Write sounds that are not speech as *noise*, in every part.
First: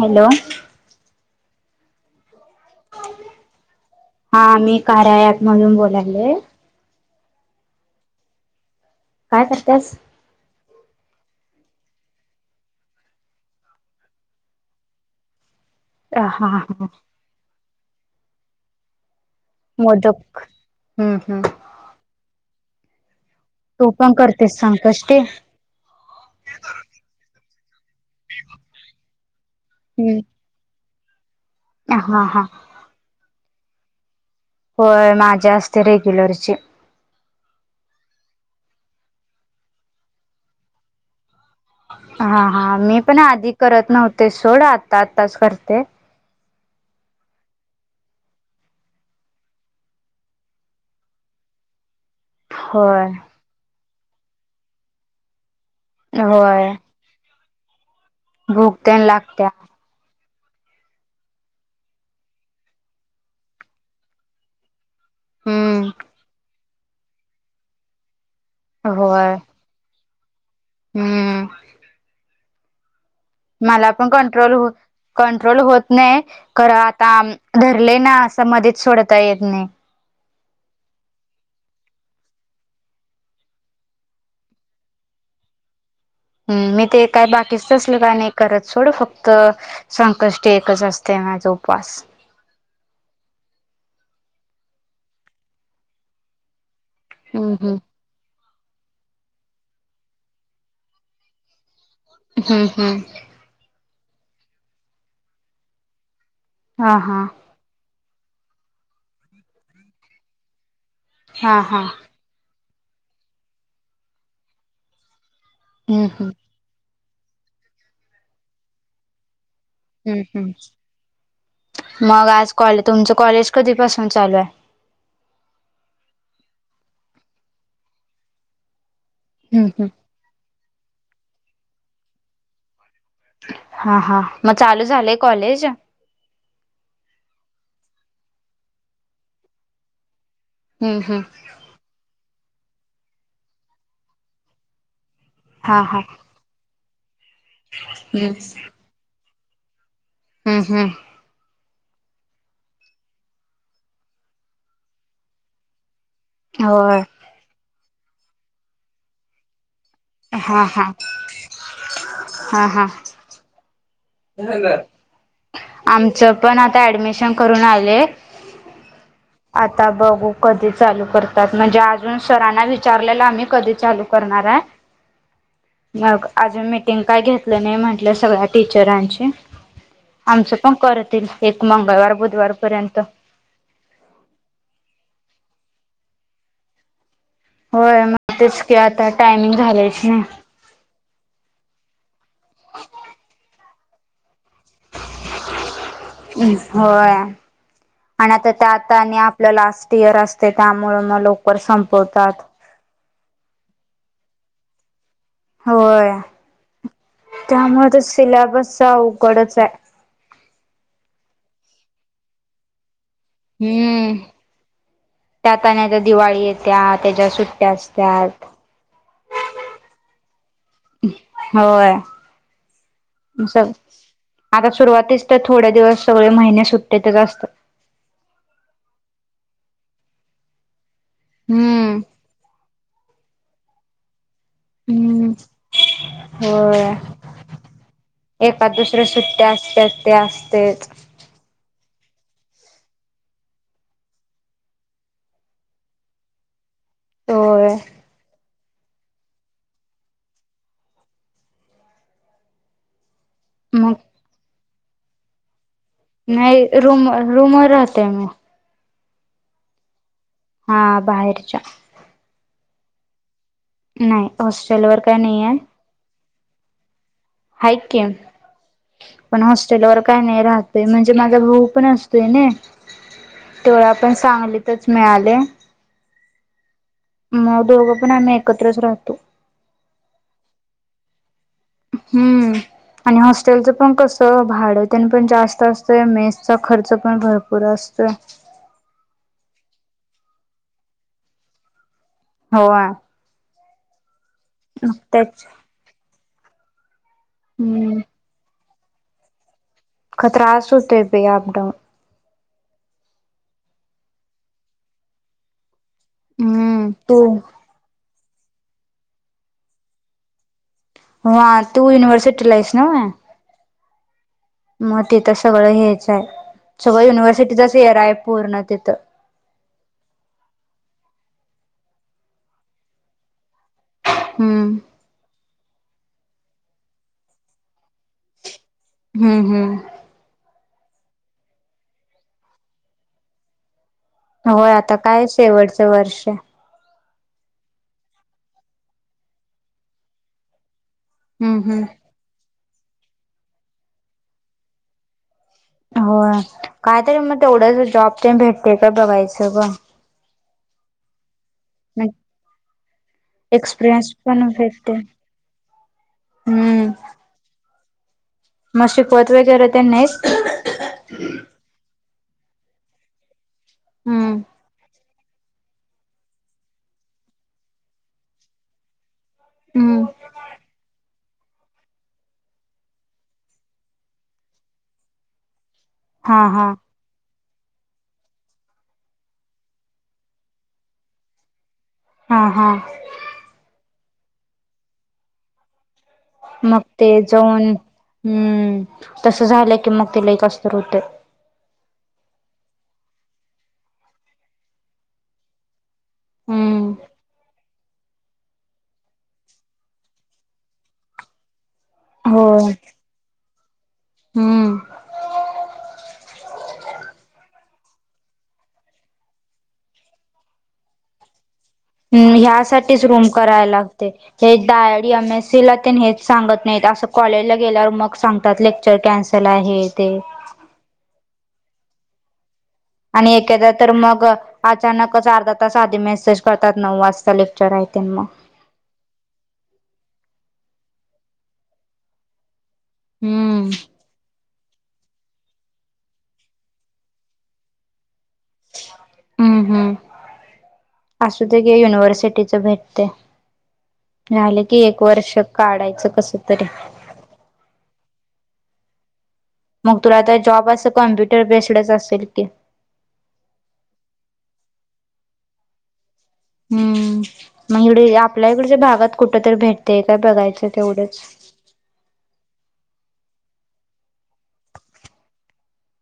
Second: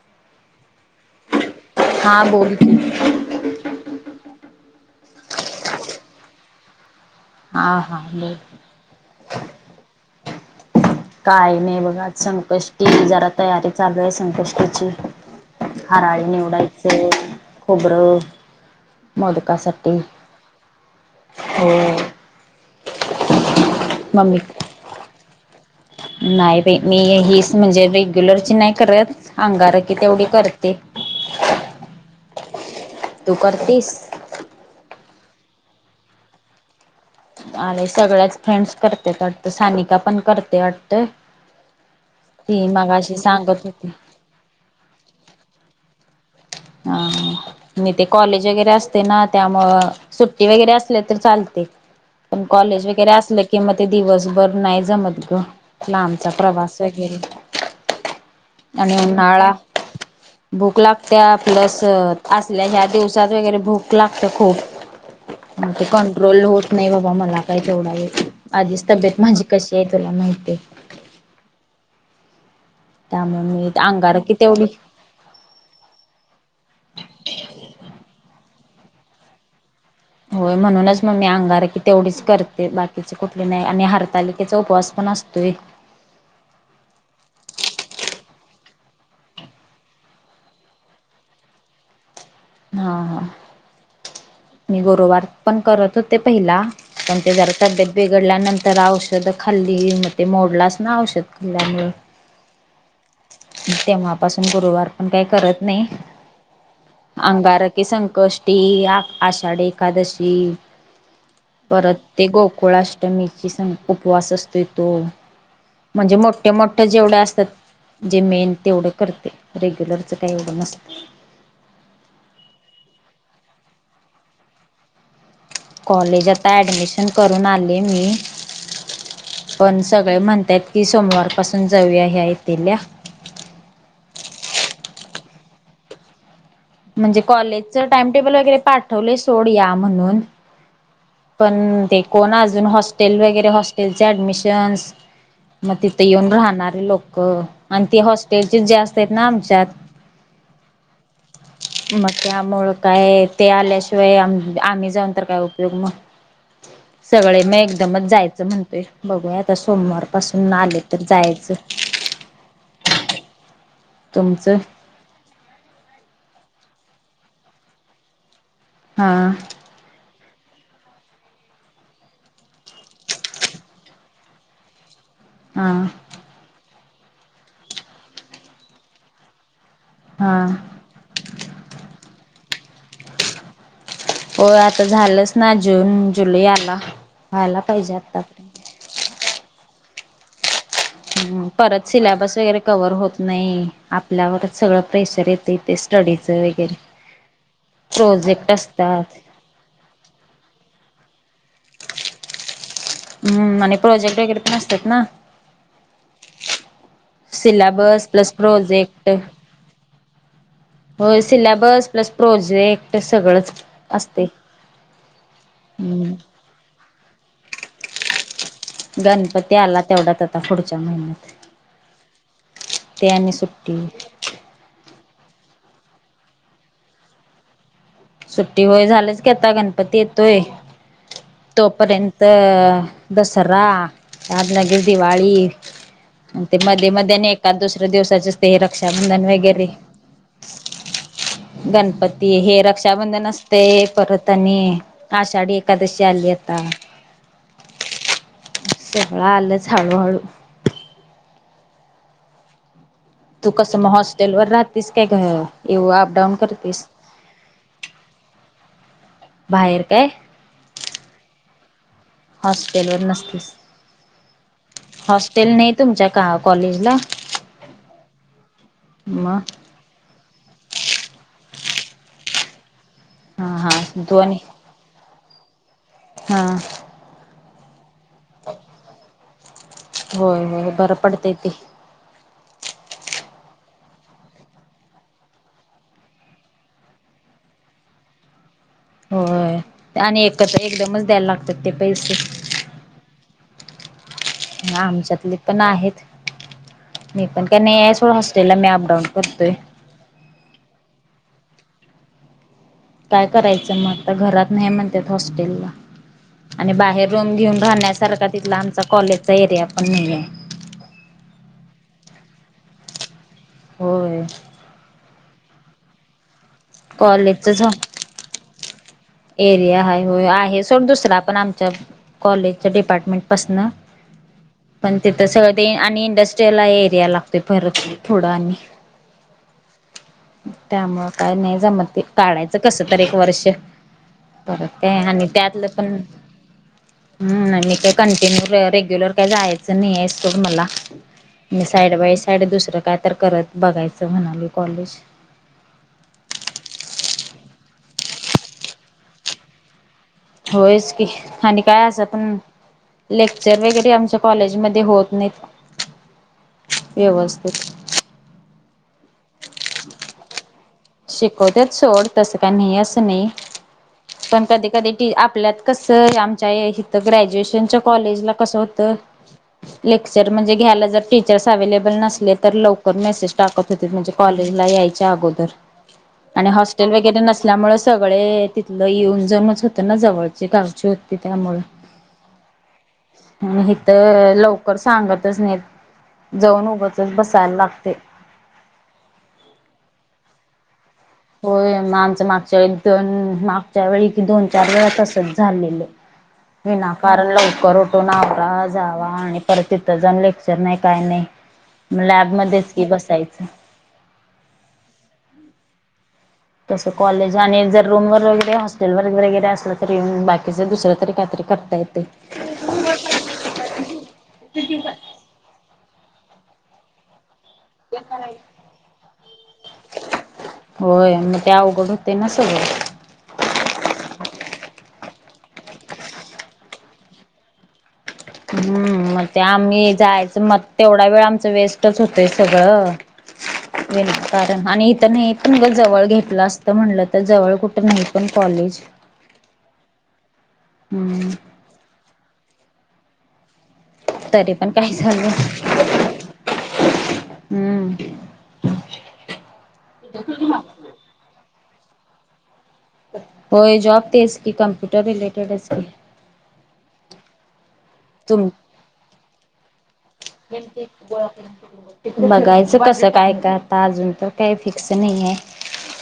Hello? हां बोल, की कार्य अँप मधून बोलाले, हा हा बोल, काय करतेस. कायं नाही बघा संकष्टी जरा, तयारी चालू आहे संकष्टीची. हराळी हा हा निवडायचं खोबरं. मोदकासाठी मोदक हम्म हम्म हो. तु पण मम्मी करतेसं संकष्टी. नाही बाई मी हीच म्हणजे रेग्युलरची नाही करत अंगारकी तेवढी करते. अ हा हा. तु करतीसं, होय माझ्या असते रेग्युलरची अम्ही सगळ्याच फ्रेंड्स करतेत, हा हा ती मी मगाशी पण आधी सांगत होती करत नव्हते, सोड आता आताच करते. अ आणि ते कॉलेज वगैरे असते ना, त्यामुळं सुट्टी वगैरे असल्या तरं चालते. पण कॉलेज होय वगैरे असलं कि मगं ते दिवसभर नाही जमत गं. लांबचा होय प्रवास वगैरे. भूक आणि तेन लागत्या. उन्हाळा भूक लागत्या प्लस असल्या, ह्या दिवसात वगैरे भूक लागते खूप. ते हम्म कंट्रोल होत नाही, बाबा मला काय तेवढां आहे आधीच तब्येत होय माझी कशी आहेत. तुला माहिती आहे. हम्म. त्यामुळे मी मला पण अंगारकी कंट्रोल तेवढी हो कंट्रोल होत नाही खरं, आता धरले ना. मधीच सोडता येत नाही. होयं म्हणूनच मगं मी, अंगारकी तेवढीच करते बाकीचे कुठले नाही आणि हरतालिकेचा उपवास पणं. असतोयं. हम्म मी ते काय बाकीच तसलं कायं नाही, करत सोड फक्त संकष्टी एकच असते. हा तो उपवास. हा ह, मी गरुवार पण करत होते पहिला. पण ते हम्म जरा हम्म. तब्येत बिघडल्यानंतर, तर औषधं खाल्ली मगं ते मोडलाच ना, औषध खाल्ल्यामुळे. हम्म हम्म. हा हा ते हा हा गोष्टी हम्म हम्म. *unintelligible* जेवढं असतात, जे मेन तेवढं करते. रेग्युलरचं हम्म काही हम् एवढं नसतं मगं, आज कॉ तुमचं. कॉलेज कधी पासून चालू आहे! कॉलेज आता ॲडमिशन करून आले मी. हम्म पण हम्म. सगळे म्हणतयत, कि सोमवारपासून जाऊया ह्या, हा हा मगं चालू झालंय कॉलेज? म्हणजे कॉलेजच टाइम टेबल, वगैरे पाठवले सोड या म्हणून. हम्म हम्म पण ते को ना अजून हॉस्टेल वगैरे हॉस्टेलचे ऍडमिशन्स, हा हा हम्म. *unintelligible* हम्म हम्म. मगं त्यामुळं काय ते आल्याशिवाय आम्ही, जाऊन तर कायं उपयोग मगं. होय सगळे मगं एकदमच जायचं, म्हणतोय बघूया आता- सोमवारपासून हा आले हा तरं जायचं. हा हा. *unintelligible* तुमचं आमचं पण आता ॲडमिशन करून आले. हां आता बघू. कधी चालू करतात म्हणजे अजून सरांना विचारलेला आम्ही कधी चालू करणारं आहे. हां मगं आजून मीटिंग काय घेतलं नाही म्हंटलं सगळ्या टीचरांची हां आमचं पण करतील ये एक मंगळवार बुधवार पर्यंत हो आता झालंच ना जून जुलै आला. व्हायला पाहिजे होय मग तेच आतापर्यंत की आता टायमिंग झालेच नाही हम्म परत सिलेबस वगैरे कवर होत नाही आपल्यावर सगळं प्रेशर येत तेे स्टडीच वगैरे होय आणि आता प्रोजेक्ट त्या आता आणि असतात आपलं लास्ट इयर असते त्यामुळे मग लवकर संपवतात. हम् आणि प्रोजेक्ट वगैरे पण असतात ना होय. त्यामुळे तर सिलॅबस प्लस सिलेबस प्रोजेक्ट अवघडच आहे. सिलेबस प्लस प्रोजे हम्म त्यात आणि हम्म दिवाळी येत्या त्याच्या सुट्ट्या असत्या. गणपती आला तेवढाच आता पुढच्या महिन्यात होय ते आणि स सुट्टी आता सुरुवातीच तर थोड्या दिवस सगळे महिने सुट्टतच असतात. सुट्टी होय झालंच की आता गणपती येतोय. हम्म. तोपर्यंत दसरा त्यात लगेच हम्म दिवाळी. ते मध्ये होय. मध्ये आणि एकाद दुसऱ्या दिवसाचेच ते एकाद दुसऱ्या रक्षाबंधन सुट्ट्या वगैरे असत्याच ते *unintelligible* गणपती हेर रक्षाबंधन असते पर्वतनी आषाढी एकादशी आली आता होय. सगळां आलंच हळूहळू तू कसं मग हॉस्टेल वर राहतेस काय घ नाही रूम रूमर राहते मी बाहेर काय. हा बाहेरच्या हॉस्पिटल वर नसतेस. नाही हॉस्टेलवरर काय नाही हॉस्टेल आहे. तुमच्या का कॉलेजला आहे मग पण हॉस्टेलवर काय नाही राहत म्हणजे माझा भाऊ पण असतोय हां तेवढ हां पण सांगलीतच मिळाले. हा. मग दोघं पण आम्ही एकत्रच राहतो. होय होय बरं पडतेय ते हम्म. आणि हॉस्टेलच पण कस भाडं त्यां पण जास्त असत मेसचा खर्च पण भरपूर असतोय. हो आणि एक तर एकदमच द्यायला लागतात ते पैसे हो. आमच्यातले पण आहेत. मी पण का नाही या हम्म सोडं हॉस्टेलला मी अपडाऊन करतोय. खतरा त्रास होतोय बई अपडाऊन. काय करायचं मग आता घरात नाही म्हणतात हॉस्टेलला आणि हम्म बाहेर तू रुम घेऊन राहण्यासारखा तिथला आमचा कॉलेजचा एरिया पण नाही आहे. ह तू युनिवर्सिटीला आहेस ना व्हय होय. तिथं सगळं हेच हाय. कॉलेजच घी तिथं एरिया ह हो आहे सोड दुसरा आपण आम च्या कॉलेज डिपार्टमेंट पासन हम्म पण तिथ सगळ ते आणि इंडस्ट्रीयला एरिया लागते परत थोडं आणि हुं हुं त्यामुळं काय नाही जमत ते काढायचं कसं तरी एक वर्ष होय परत आता काय आणि त्यातलं शेवटचं पण वर्ष हुं आणि काय कंटिन्यू रेग्युलर काय जायचं नाहिय सोड मला. हम्म मी हम्म साईड बाय साईड दुसरं काय तर करत बघायचं म्हणालोय कॉलेज ह व्हय कायतरी मग तेवढंस जॉब तेन भेटतय का बघायचं ग?. होयच की, आणि काय अस पण लेक्चर वगैरे एक्सपिरियन्स आमच्या पण कॉलेजमध्ये भेटते होत नाहीत. हम्म व्यवस्थित मग शिकवत वगैरे तेन नाहीत. शिकवत्यात सोड तस काय नाही? असं नाही हम्म पण कधी कधी, की आपल्यात कसं आमच्या या हित ग्रॅज्युएशनच्या कॉलेजला कसं होतं? हम्म लेक्चर म्हणजे घ्यायला जर टीच टीचर्स अवे्लेबल नसले, तर लवकर मेसेज टाकत होते म्हणजे कॉलेजला यायच्या अगोदर हा आणि हा हॉस्टेल वगैरे नस ल्यामुळे सगळे तिथलं येऊन जाऊनच होतं ना जवळची गावची होती. त्यामुळे हा हा. तर लवकर सांगतच नाहीत. जाऊन मग ते उगचच बसायला जाऊन लागते हुं. तसं झालं की, मग ते लई कसतर हुतय? होय मग आमचं मागच्या वेळी दोन मागच्या वेळी कि दोन चार वेळा तसंच झालेलं. हम्म विनाकारण लवकर उठ. उठून आवरा, जावा आणि परत तिथं जाऊन लेक्चर नाही काय नाही? मग लॅब हो मध्येच कि बसायचं. हम्म तसं कॉलेज आणि जर रूम वर वगैरे हॉस्टेल वर वगैरे असलं, तर येऊन बाकीच दुसरं तरी काहीतरी करता येते ह् ह्यासाठीच रूम कराय लागतय, हे डाय डी एम एस सी ला तेन हेच सांगत नहीत असं कॉलेजला, गेल्यावर मग सांगतात. लेक्चर कॅन्सल आहे ते. होय मग ते अवघड व्हतय ना सगळं आणि एकेककदा तर मग अचानकच, अर्धा तास आधी मेसेज करतात नऊ वाजता लेक्चर हाय. हुं मग ते आम्ही जायचं मग तेवढा वेळ आमच वेस्टच होतोय सग गळं हम्म विणतात. आणि इथ नाही पण ग जवळ घेतलं असतं, म्हटलं तर जवळ कुठं नाही. पण कॉलेज. हुं हू हम्म असू दे घे युनिव्हर्सिटीच भेट तय. तरी झालं पण की काय एक झालं. वर्ष काढायचं कस तरी हम्म मग तुला आता जॉब अस कॉम्प्युटर बेस्डच असेल की? होय जॉब तेच की कप्युटर रिलेटेडच की, हुं मग हिकडं तुम आपल्या इकडच्या भागात कुठ तरी भेटतय काय बघायचं तेवढंच? बघायचं कसं काय काय आता अजून तर, काही फिक्स नाही आहे.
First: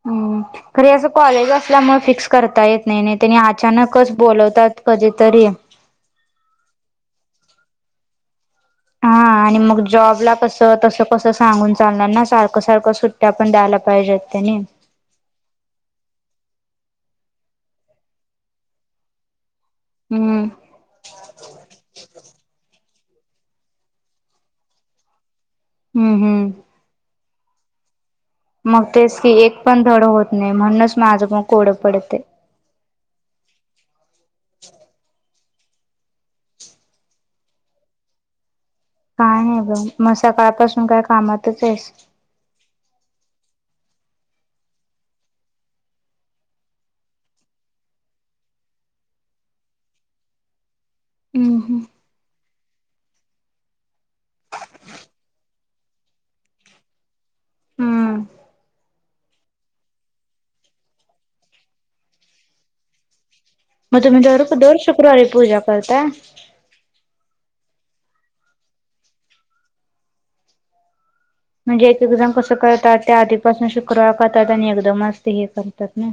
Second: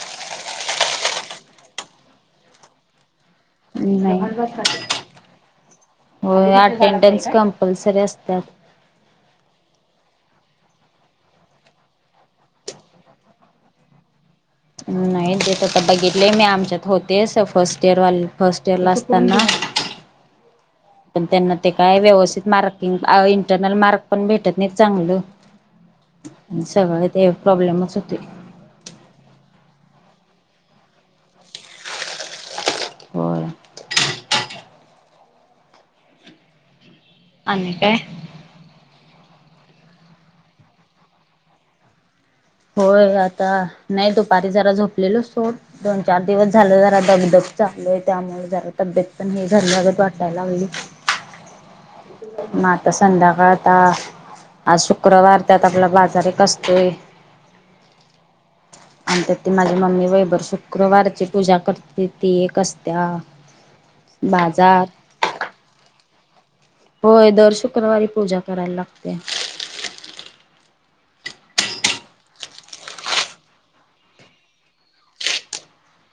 हुं खर हे अस कॉलेज असल्यामुळं, फिक्स करता येत नाही ना. त्यांनी अचानकच नाही बोलवतात कधीतरी? कंपलपलसरी असत्यात हा. आणि मग जॉब ला कस तसं कसं सांगून चालणार ना, सारखं सारखं सुट्ट्या पण द्यायला पाहिजे. नाही तेेच आता बघितलंय, मी आमच्यात होत. ते स फस्ट इयर वाले फस्ट इयरला असताना हुं पण त्यांना ते काय व्यवस्थित मार्किंग इंटरनल मार्क पण भेटत नाहीत चांगल हुं हू त्यो एक प्रॉब्लेमच हुतय. मग तेच की एक पण धड होत नाही म्हणूनच माझं मग कोड पडते. होय. *inaudible* आणि काय? काय नाही ब मग सकाळपासून काय कामातच आहेस. होय आता नाही दुपारी जरा झोपलेल सोट दोन चार दिवस झाल जरा दगदग. चालय त्यामुळे जरा तब्येत पण हे झाल लागत वाटायलागली. हम ह! म आता संध्याकाळ या आज शुक्रवार त्यात आपला बाजार एक असतोय. हम्म! आणि त्या ती माझी मम्मी वैभर शुक्रवारची पूजा करते ती एक असत्या. मग तुम्ही दर दर बाजार शुक्रवारी पूजा करताय? होय दर शुक्रवारी पूजा करायला लागते. म्हणजे एक एकजण कसं करतात त्या आधीपासून शुक्रवार करतात आणि एकदमच ते हे करतात ना.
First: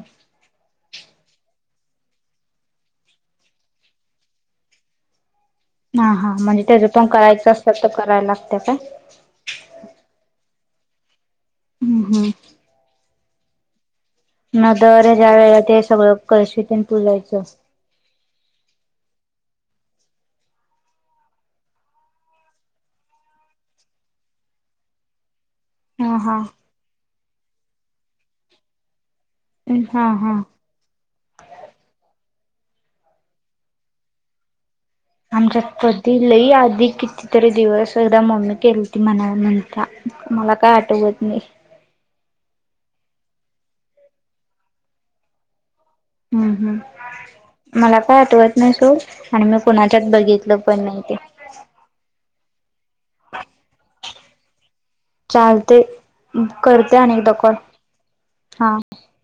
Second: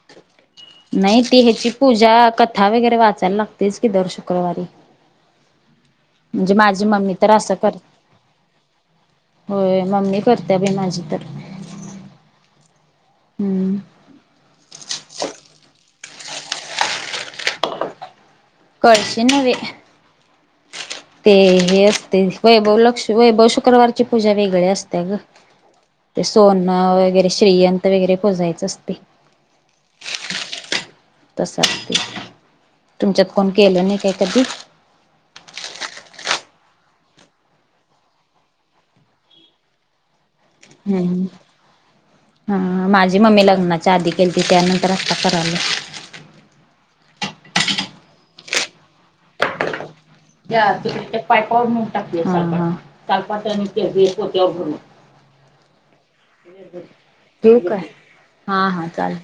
नाही ते ह्याची पूजा कथा वगैरे वाचायला लागतेच कि, दर शुक्रवारी. हा हा म्हणजे माझी त्याच पण मम्मी तर करायचं अस कर. असतात तर करायला लागतं काय? होय मम्मी करते. त्यावे माझी करते. हम्म हम्म हम्म! नद ज्या वेळेला ते सगळ कशीतीन पूजायच. कळशी नव्हे. ते हे असते वैभव लक्ष् वैभव शुक्रवारची पूजा वेगळी असते ग. हा ते हा. सोनं वगैरे श्रेयंत वगैरे पुजायचं असते. हा हा. तस! तुमच्यात फोन केला नाही काय कधी? जगपती लई आधी कितीतरी दिवस एकदा मम्मी केलेती म्हणायला म्हणता. मला काय आठवत हम्म नाही. हा माझी मम्मी लग्नाच्या आधी केलीती. त्यानंतर आता कले. हम्म हम् मला काय आठवत नाही सो. आणि मी कोणा त्या तिकडे पायपावर म्हून टाकले चालपा चालपाेत होतवर भरून. चालतंय करते अनेकदा कॉल ठीक आहे. हा हा चालेल.